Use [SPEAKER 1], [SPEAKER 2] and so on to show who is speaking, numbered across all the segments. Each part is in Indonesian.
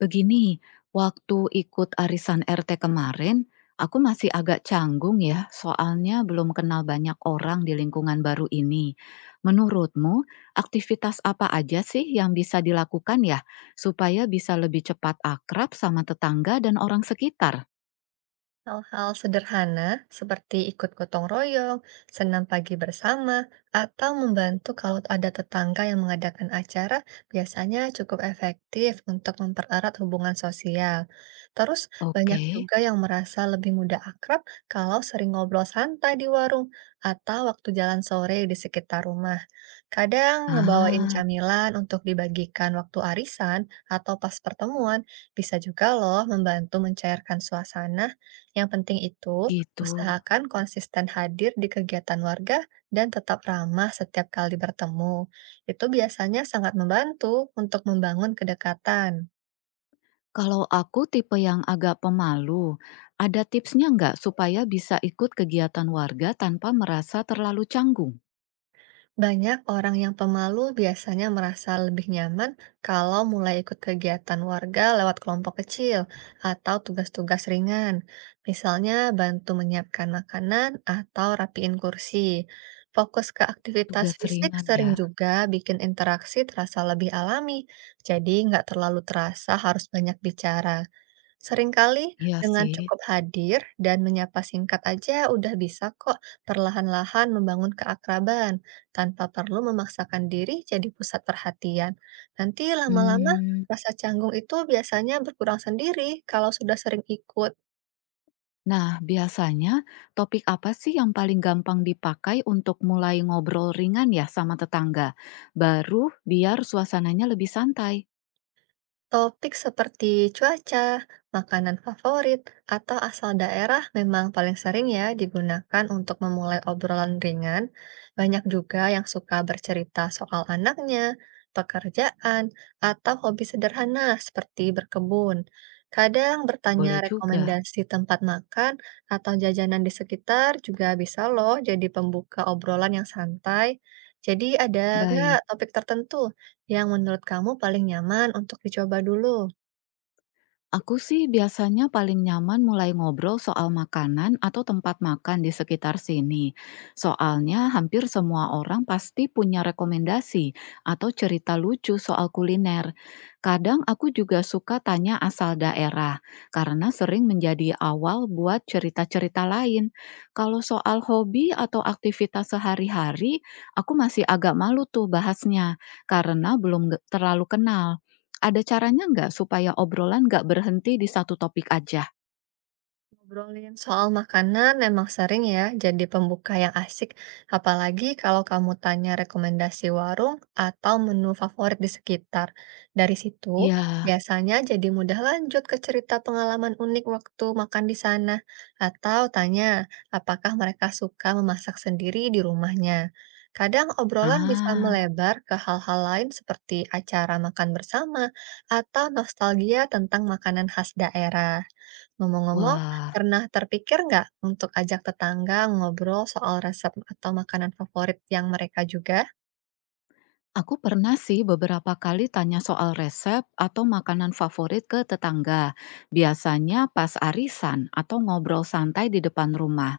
[SPEAKER 1] Begini, waktu ikut arisan RT kemarin, aku masih agak canggung ya, soalnya belum kenal banyak orang di lingkungan baru ini. Menurutmu, aktivitas apa aja sih yang bisa dilakukan ya, supaya bisa lebih cepat akrab sama tetangga dan orang sekitar?
[SPEAKER 2] Hal-hal sederhana seperti ikut gotong royong, senam pagi bersama, atau membantu kalau ada tetangga yang mengadakan acara biasanya cukup efektif untuk mempererat hubungan sosial. Terus banyak
[SPEAKER 1] Oke,
[SPEAKER 2] juga yang merasa lebih mudah akrab kalau sering ngobrol santai di warung atau waktu jalan sore di sekitar rumah. Kadang ngebawain
[SPEAKER 1] ah,
[SPEAKER 2] camilan untuk dibagikan waktu arisan atau pas pertemuan bisa juga loh membantu mencairkan suasana. Yang penting itu,
[SPEAKER 1] gitu.
[SPEAKER 2] usahakan konsisten hadir di kegiatan warga dan tetap ramah setiap kali bertemu. Itu biasanya sangat membantu untuk membangun kedekatan.
[SPEAKER 1] Kalau aku tipe yang agak pemalu, ada tipsnya nggak supaya bisa ikut kegiatan warga tanpa merasa terlalu canggung?
[SPEAKER 2] Banyak orang yang pemalu biasanya merasa lebih nyaman kalau mulai ikut kegiatan warga lewat kelompok kecil atau tugas-tugas ringan, misalnya bantu menyiapkan makanan atau rapiin kursi. Fokus ke aktivitas
[SPEAKER 1] Tugas
[SPEAKER 2] fisik
[SPEAKER 1] ringan
[SPEAKER 2] sering
[SPEAKER 1] ya?
[SPEAKER 2] juga bikin interaksi terasa lebih alami, jadi nggak terlalu terasa harus banyak bicara. Seringkali
[SPEAKER 1] Iya
[SPEAKER 2] dengan
[SPEAKER 1] sih.
[SPEAKER 2] cukup hadir dan menyapa singkat aja udah bisa kok perlahan-lahan membangun keakraban tanpa perlu memaksakan diri jadi pusat perhatian. Nanti lama-lama
[SPEAKER 1] Mmm,
[SPEAKER 2] rasa canggung itu biasanya berkurang sendiri kalau sudah sering ikut.
[SPEAKER 1] nah, biasanya topik apa sih yang paling gampang dipakai untuk mulai ngobrol ringan ya sama tetangga? Baru biar suasananya lebih santai.
[SPEAKER 2] Topik seperti cuaca, makanan favorit, atau asal daerah memang paling sering ya digunakan untuk memulai obrolan ringan. Banyak juga yang suka bercerita soal anaknya, pekerjaan, atau hobi sederhana seperti berkebun. Kadang bertanya
[SPEAKER 1] Boleh juga.
[SPEAKER 2] rekomendasi tempat makan atau jajanan di sekitar juga bisa loh jadi pembuka obrolan yang santai. Jadi ada nggak
[SPEAKER 1] Baik.
[SPEAKER 2] topik tertentu yang menurut kamu paling nyaman untuk dicoba dulu?
[SPEAKER 1] Aku sih biasanya paling nyaman mulai ngobrol soal makanan atau tempat makan di sekitar sini. Soalnya hampir semua orang pasti punya rekomendasi atau cerita lucu soal kuliner. Kadang aku juga suka tanya asal daerah karena sering menjadi awal buat cerita-cerita lain. Kalau soal hobi atau aktivitas sehari-hari, aku masih agak malu tuh bahasnya karena belum terlalu kenal. Ada caranya nggak supaya obrolan nggak berhenti di satu topik aja?
[SPEAKER 2] Ngobrolin soal makanan memang sering ya jadi pembuka yang asik, apalagi kalau kamu tanya rekomendasi warung atau menu favorit di sekitar. Dari situ,
[SPEAKER 1] Iya.
[SPEAKER 2] biasanya jadi mudah lanjut ke cerita pengalaman unik waktu makan di sana, atau tanya apakah mereka suka memasak sendiri di rumahnya. Kadang obrolan bisa
[SPEAKER 1] Ah.
[SPEAKER 2] melebar ke hal-hal lain seperti acara makan bersama atau nostalgia tentang makanan khas daerah. Ngomong-ngomong,
[SPEAKER 1] Wah.
[SPEAKER 2] pernah terpikir nggak untuk ajak tetangga ngobrol soal resep atau makanan favorit yang mereka juga?
[SPEAKER 1] Aku pernah sih beberapa kali tanya soal resep atau makanan favorit ke tetangga. Biasanya pas arisan atau ngobrol santai di depan rumah.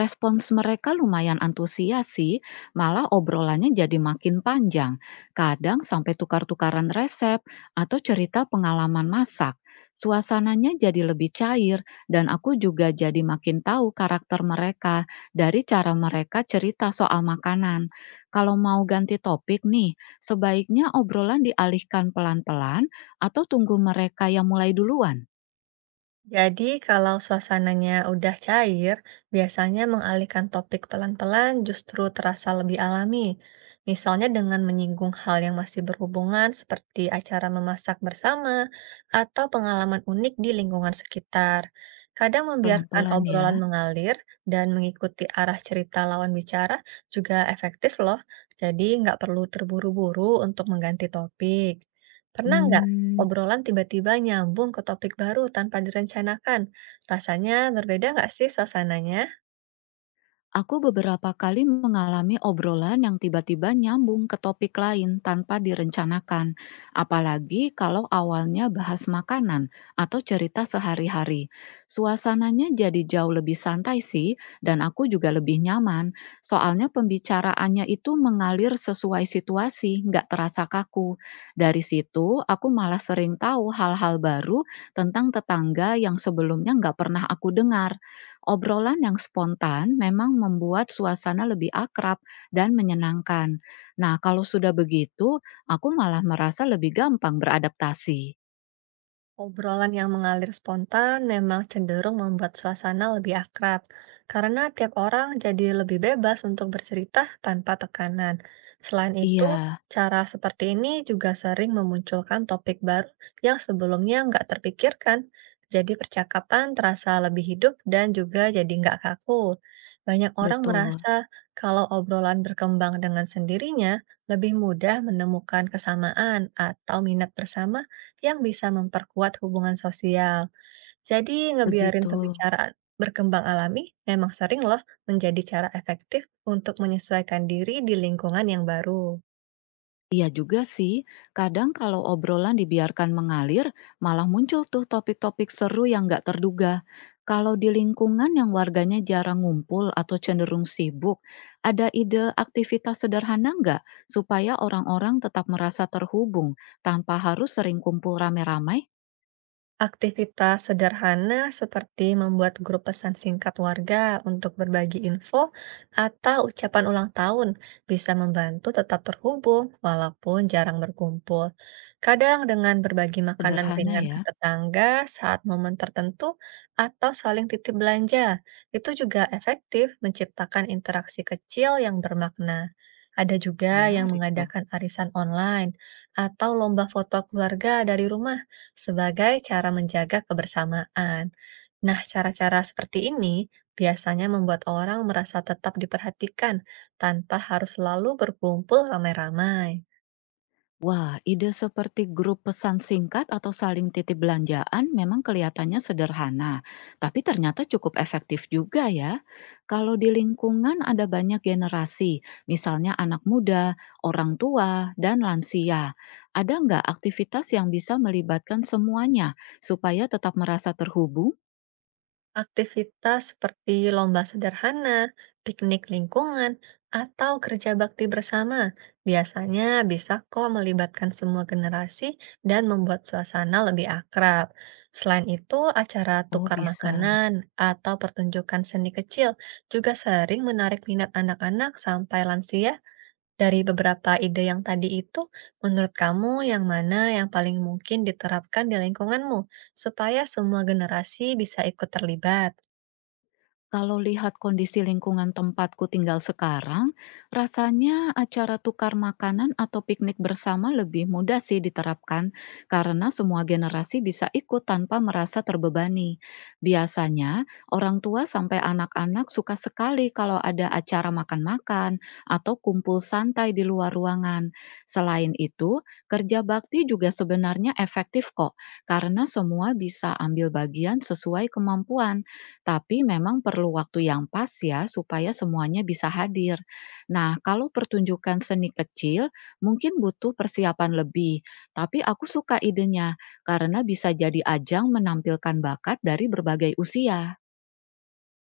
[SPEAKER 1] Respons mereka lumayan antusias sih, malah obrolannya jadi makin panjang. Kadang sampai tukar-tukaran resep atau cerita pengalaman masak. Suasananya jadi lebih cair dan aku juga jadi makin tahu karakter mereka dari cara mereka cerita soal makanan. Kalau mau ganti topik nih, sebaiknya obrolan dialihkan pelan-pelan atau tunggu mereka yang mulai duluan?
[SPEAKER 2] Jadi, kalau suasananya udah cair, biasanya mengalihkan topik pelan-pelan justru terasa lebih alami. Misalnya dengan menyinggung hal yang masih berhubungan seperti acara memasak bersama atau pengalaman unik di lingkungan sekitar. Kadang membiarkan
[SPEAKER 1] Pelan-pelan ya.
[SPEAKER 2] obrolan mengalir dan mengikuti arah cerita lawan bicara juga efektif loh. Jadi, nggak perlu terburu-buru untuk mengganti topik. Pernah nggak
[SPEAKER 1] Mmm.
[SPEAKER 2] obrolan tiba-tiba nyambung ke topik baru tanpa direncanakan? Rasanya berbeda nggak sih suasananya?
[SPEAKER 1] Aku beberapa kali mengalami obrolan yang tiba-tiba nyambung ke topik lain tanpa direncanakan, apalagi kalau awalnya bahas makanan atau cerita sehari-hari. Suasananya jadi jauh lebih santai sih, dan aku juga lebih nyaman. Soalnya pembicaraannya itu mengalir sesuai situasi, nggak terasa kaku. Dari situ, aku malah sering tahu hal-hal baru tentang tetangga yang sebelumnya nggak pernah aku dengar. Obrolan yang spontan memang membuat suasana lebih akrab dan menyenangkan. Nah, kalau sudah begitu, aku malah merasa lebih gampang beradaptasi.
[SPEAKER 2] Obrolan yang mengalir spontan memang cenderung membuat suasana lebih akrab, karena tiap orang jadi lebih bebas untuk bercerita tanpa tekanan. Selain itu,
[SPEAKER 1] Iya,
[SPEAKER 2] cara seperti ini juga sering memunculkan topik baru yang sebelumnya nggak terpikirkan. Jadi percakapan terasa lebih hidup dan juga jadi nggak kaku. Banyak orang
[SPEAKER 1] betul,
[SPEAKER 2] merasa kalau obrolan berkembang dengan sendirinya, lebih mudah menemukan kesamaan atau minat bersama yang bisa memperkuat hubungan sosial. Jadi, ngebiarin
[SPEAKER 1] begitu.
[SPEAKER 2] pembicaraan berkembang alami memang sering loh menjadi cara efektif untuk menyesuaikan diri di lingkungan yang baru.
[SPEAKER 1] Iya juga sih, kadang kalau obrolan dibiarkan mengalir, malah muncul tuh topik-topik seru yang nggak terduga. Kalau di lingkungan yang warganya jarang ngumpul atau cenderung sibuk, ada ide aktivitas sederhana nggak supaya orang-orang tetap merasa terhubung tanpa harus sering kumpul rame-ramai?
[SPEAKER 2] Aktivitas sederhana seperti membuat grup pesan singkat warga untuk berbagi info atau ucapan ulang tahun bisa membantu tetap terhubung walaupun jarang berkumpul. Kadang dengan berbagi makanan
[SPEAKER 1] Sederhana
[SPEAKER 2] ringan ke
[SPEAKER 1] ya,
[SPEAKER 2] tetangga saat momen tertentu atau saling titip belanja, itu juga efektif menciptakan interaksi kecil yang bermakna. Ada juga yang
[SPEAKER 1] menarik tuh.
[SPEAKER 2] mengadakan arisan online atau lomba foto keluarga dari rumah sebagai cara menjaga kebersamaan. Nah, cara-cara seperti ini biasanya membuat orang merasa tetap diperhatikan tanpa harus selalu berkumpul ramai-ramai.
[SPEAKER 1] Wah, ide seperti grup pesan singkat atau saling titip belanjaan memang kelihatannya sederhana, tapi ternyata cukup efektif juga ya. Kalau di lingkungan ada banyak generasi, misalnya anak muda, orang tua, dan lansia. Ada nggak aktivitas yang bisa melibatkan semuanya supaya tetap merasa terhubung?
[SPEAKER 2] Aktivitas seperti lomba sederhana, piknik lingkungan, atau kerja bakti bersama biasanya bisa kok melibatkan semua generasi dan membuat suasana lebih akrab. Selain itu, acara
[SPEAKER 1] Oh,
[SPEAKER 2] tukar
[SPEAKER 1] bisa.
[SPEAKER 2] makanan atau pertunjukan seni kecil juga sering menarik minat anak-anak sampai lansia. Dari beberapa ide yang tadi itu, menurut kamu yang mana yang paling mungkin diterapkan di lingkunganmu supaya semua generasi bisa ikut terlibat?
[SPEAKER 1] Kalau lihat kondisi lingkungan tempatku tinggal sekarang, rasanya acara tukar makanan atau piknik bersama lebih mudah sih diterapkan karena semua generasi bisa ikut tanpa merasa terbebani. Biasanya, orang tua sampai anak-anak suka sekali kalau ada acara makan-makan atau kumpul santai di luar ruangan. Selain itu, kerja bakti juga sebenarnya efektif kok karena semua bisa ambil bagian sesuai kemampuan tapi memang perlu waktu yang pas ya supaya semuanya bisa hadir. Nah, kalau pertunjukan seni kecil mungkin butuh persiapan lebih, tapi aku suka idenya karena bisa jadi ajang menampilkan bakat dari berbagai usia.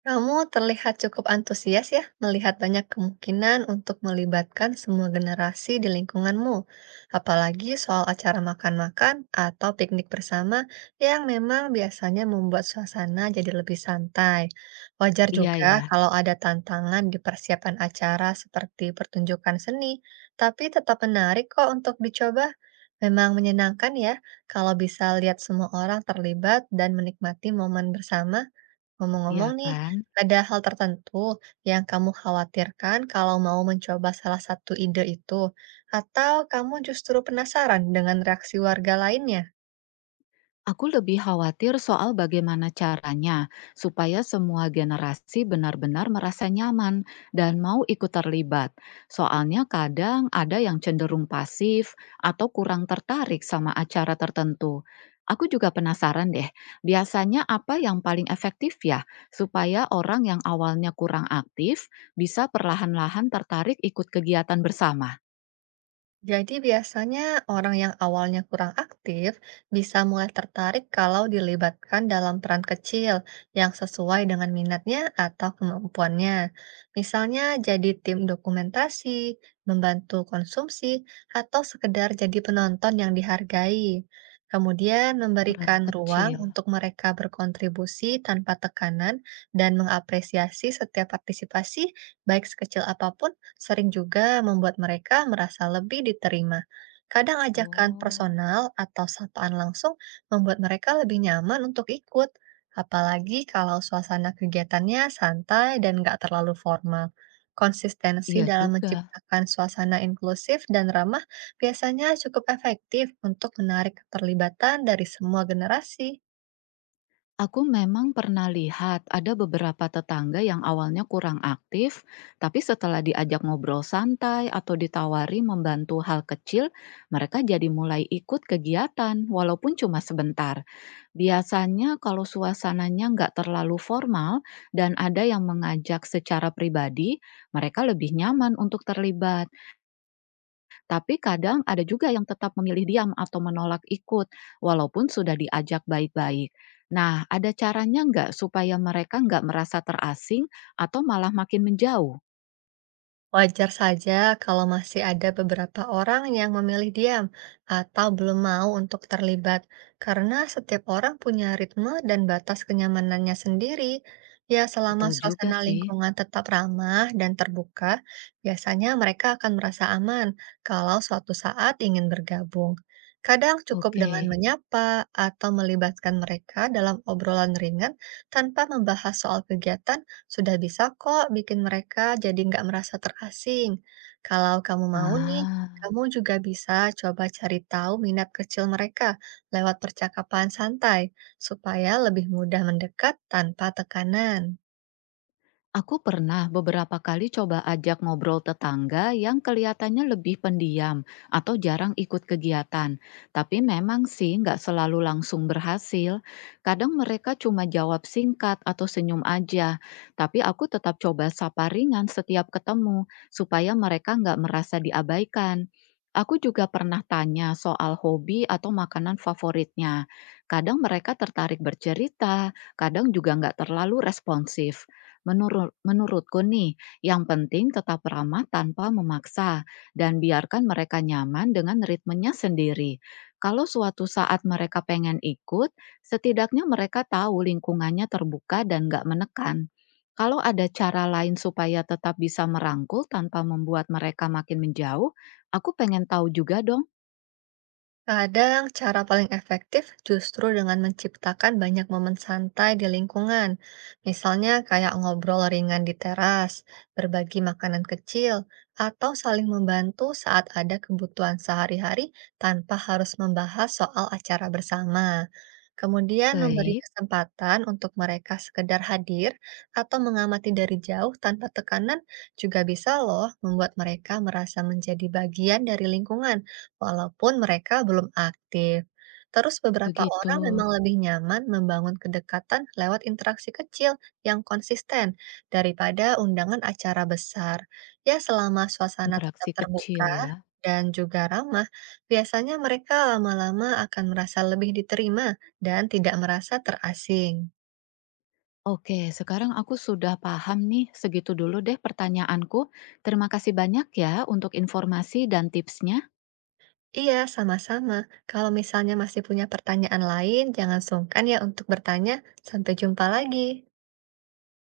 [SPEAKER 2] Kamu terlihat cukup antusias ya melihat banyak kemungkinan untuk melibatkan semua generasi di lingkunganmu, apalagi soal acara makan-makan atau piknik bersama yang memang biasanya membuat suasana jadi lebih santai. Wajar
[SPEAKER 1] Iya
[SPEAKER 2] juga
[SPEAKER 1] ya,
[SPEAKER 2] kalau ada tantangan di persiapan acara seperti pertunjukan seni, tapi tetap menarik kok untuk dicoba. Memang menyenangkan ya kalau bisa lihat semua orang terlibat dan menikmati momen bersama.
[SPEAKER 1] iya
[SPEAKER 2] Ngomong-ngomong nih,
[SPEAKER 1] kan?
[SPEAKER 2] ada hal tertentu yang kamu khawatirkan kalau mau mencoba salah satu ide itu? Atau kamu justru penasaran dengan reaksi warga lainnya?
[SPEAKER 1] Aku lebih khawatir soal bagaimana caranya supaya semua generasi benar-benar merasa nyaman dan mau ikut terlibat. Soalnya kadang ada yang cenderung pasif atau kurang tertarik sama acara tertentu. Aku juga penasaran deh, biasanya apa yang paling efektif ya supaya orang yang awalnya kurang aktif bisa perlahan-lahan tertarik ikut kegiatan bersama?
[SPEAKER 2] Jadi biasanya orang yang awalnya kurang aktif bisa mulai tertarik kalau dilibatkan dalam peran kecil yang sesuai dengan minatnya atau kemampuannya. Misalnya jadi tim dokumentasi, membantu konsumsi, atau sekedar jadi penonton yang dihargai. Kemudian
[SPEAKER 1] Peran
[SPEAKER 2] memberikan ruang
[SPEAKER 1] kecil.
[SPEAKER 2] untuk mereka berkontribusi tanpa tekanan dan mengapresiasi setiap partisipasi, baik sekecil apapun sering juga membuat mereka merasa lebih diterima. Kadang ajakan
[SPEAKER 1] Oh,
[SPEAKER 2] personal atau sapaan langsung membuat mereka lebih nyaman untuk ikut, apalagi kalau suasana kegiatannya santai dan nggak terlalu formal. Konsistensi
[SPEAKER 1] iya
[SPEAKER 2] dalam
[SPEAKER 1] juga.
[SPEAKER 2] menciptakan suasana inklusif dan ramah biasanya cukup efektif untuk menarik keterlibatan dari semua generasi.
[SPEAKER 1] Aku memang pernah lihat ada beberapa tetangga yang awalnya kurang aktif, tapi setelah diajak ngobrol santai atau ditawari membantu hal kecil, mereka jadi mulai ikut kegiatan, walaupun cuma sebentar. Biasanya, kalau suasananya nggak terlalu formal dan ada yang mengajak secara pribadi, mereka lebih nyaman untuk terlibat. Tapi kadang ada juga yang tetap memilih diam atau menolak ikut, walaupun sudah diajak baik-baik. Nah, ada caranya nggak supaya mereka nggak merasa terasing atau malah makin menjauh?
[SPEAKER 2] Wajar saja kalau masih ada beberapa orang yang memilih diam atau belum mau untuk terlibat, karena setiap orang punya ritme dan batas kenyamanannya sendiri. Ya, selama
[SPEAKER 1] Betul juga
[SPEAKER 2] suasana
[SPEAKER 1] sih.
[SPEAKER 2] lingkungan tetap ramah dan terbuka, biasanya mereka akan merasa aman kalau suatu saat ingin bergabung. Kadang cukup
[SPEAKER 1] Oke.
[SPEAKER 2] dengan menyapa atau melibatkan mereka dalam obrolan ringan tanpa membahas soal kegiatan sudah bisa kok bikin mereka jadi nggak merasa terasing. Kalau kamu mau nih,
[SPEAKER 1] Ah.
[SPEAKER 2] kamu juga bisa coba cari tahu minat kecil mereka lewat percakapan santai, supaya lebih mudah mendekat tanpa tekanan.
[SPEAKER 1] Aku pernah beberapa kali coba ajak ngobrol tetangga yang kelihatannya lebih pendiam atau jarang ikut kegiatan. Tapi memang sih nggak selalu langsung berhasil. Kadang mereka cuma jawab singkat atau senyum aja. Tapi aku tetap coba sapa ringan setiap ketemu supaya mereka nggak merasa diabaikan. Aku juga pernah tanya soal hobi atau makanan favoritnya. Kadang mereka tertarik bercerita, kadang juga nggak terlalu responsif. Menurutku nih, yang penting tetap ramah tanpa memaksa dan biarkan mereka nyaman dengan ritmenya sendiri. Kalau suatu saat mereka pengen ikut, setidaknya mereka tahu lingkungannya terbuka dan nggak menekan. Kalau ada cara lain supaya tetap bisa merangkul tanpa membuat mereka makin menjauh, aku pengen tahu juga dong.
[SPEAKER 2] Kadang cara paling efektif justru dengan menciptakan banyak momen santai di lingkungan, misalnya kayak ngobrol ringan di teras, berbagi makanan kecil, atau saling membantu saat ada kebutuhan sehari-hari tanpa harus membahas soal acara bersama. Kemudian memberi
[SPEAKER 1] Baik,
[SPEAKER 2] kesempatan untuk mereka sekedar hadir atau mengamati dari jauh tanpa tekanan juga bisa loh membuat mereka merasa menjadi bagian dari lingkungan walaupun mereka belum aktif. Terus beberapa
[SPEAKER 1] begitu,
[SPEAKER 2] orang memang lebih nyaman membangun kedekatan lewat interaksi kecil yang konsisten daripada undangan acara besar. Ya, selama suasana tetap
[SPEAKER 1] interaksi kecil
[SPEAKER 2] terbuka
[SPEAKER 1] ya.
[SPEAKER 2] dan juga ramah, biasanya mereka lama-lama akan merasa lebih diterima dan tidak merasa terasing.
[SPEAKER 1] Oke, sekarang aku sudah paham nih. Segitu dulu deh pertanyaanku. Terima kasih banyak ya untuk informasi dan tipsnya.
[SPEAKER 2] Iya, sama-sama. Kalau misalnya masih punya pertanyaan lain, jangan sungkan ya untuk bertanya. Sampai jumpa lagi.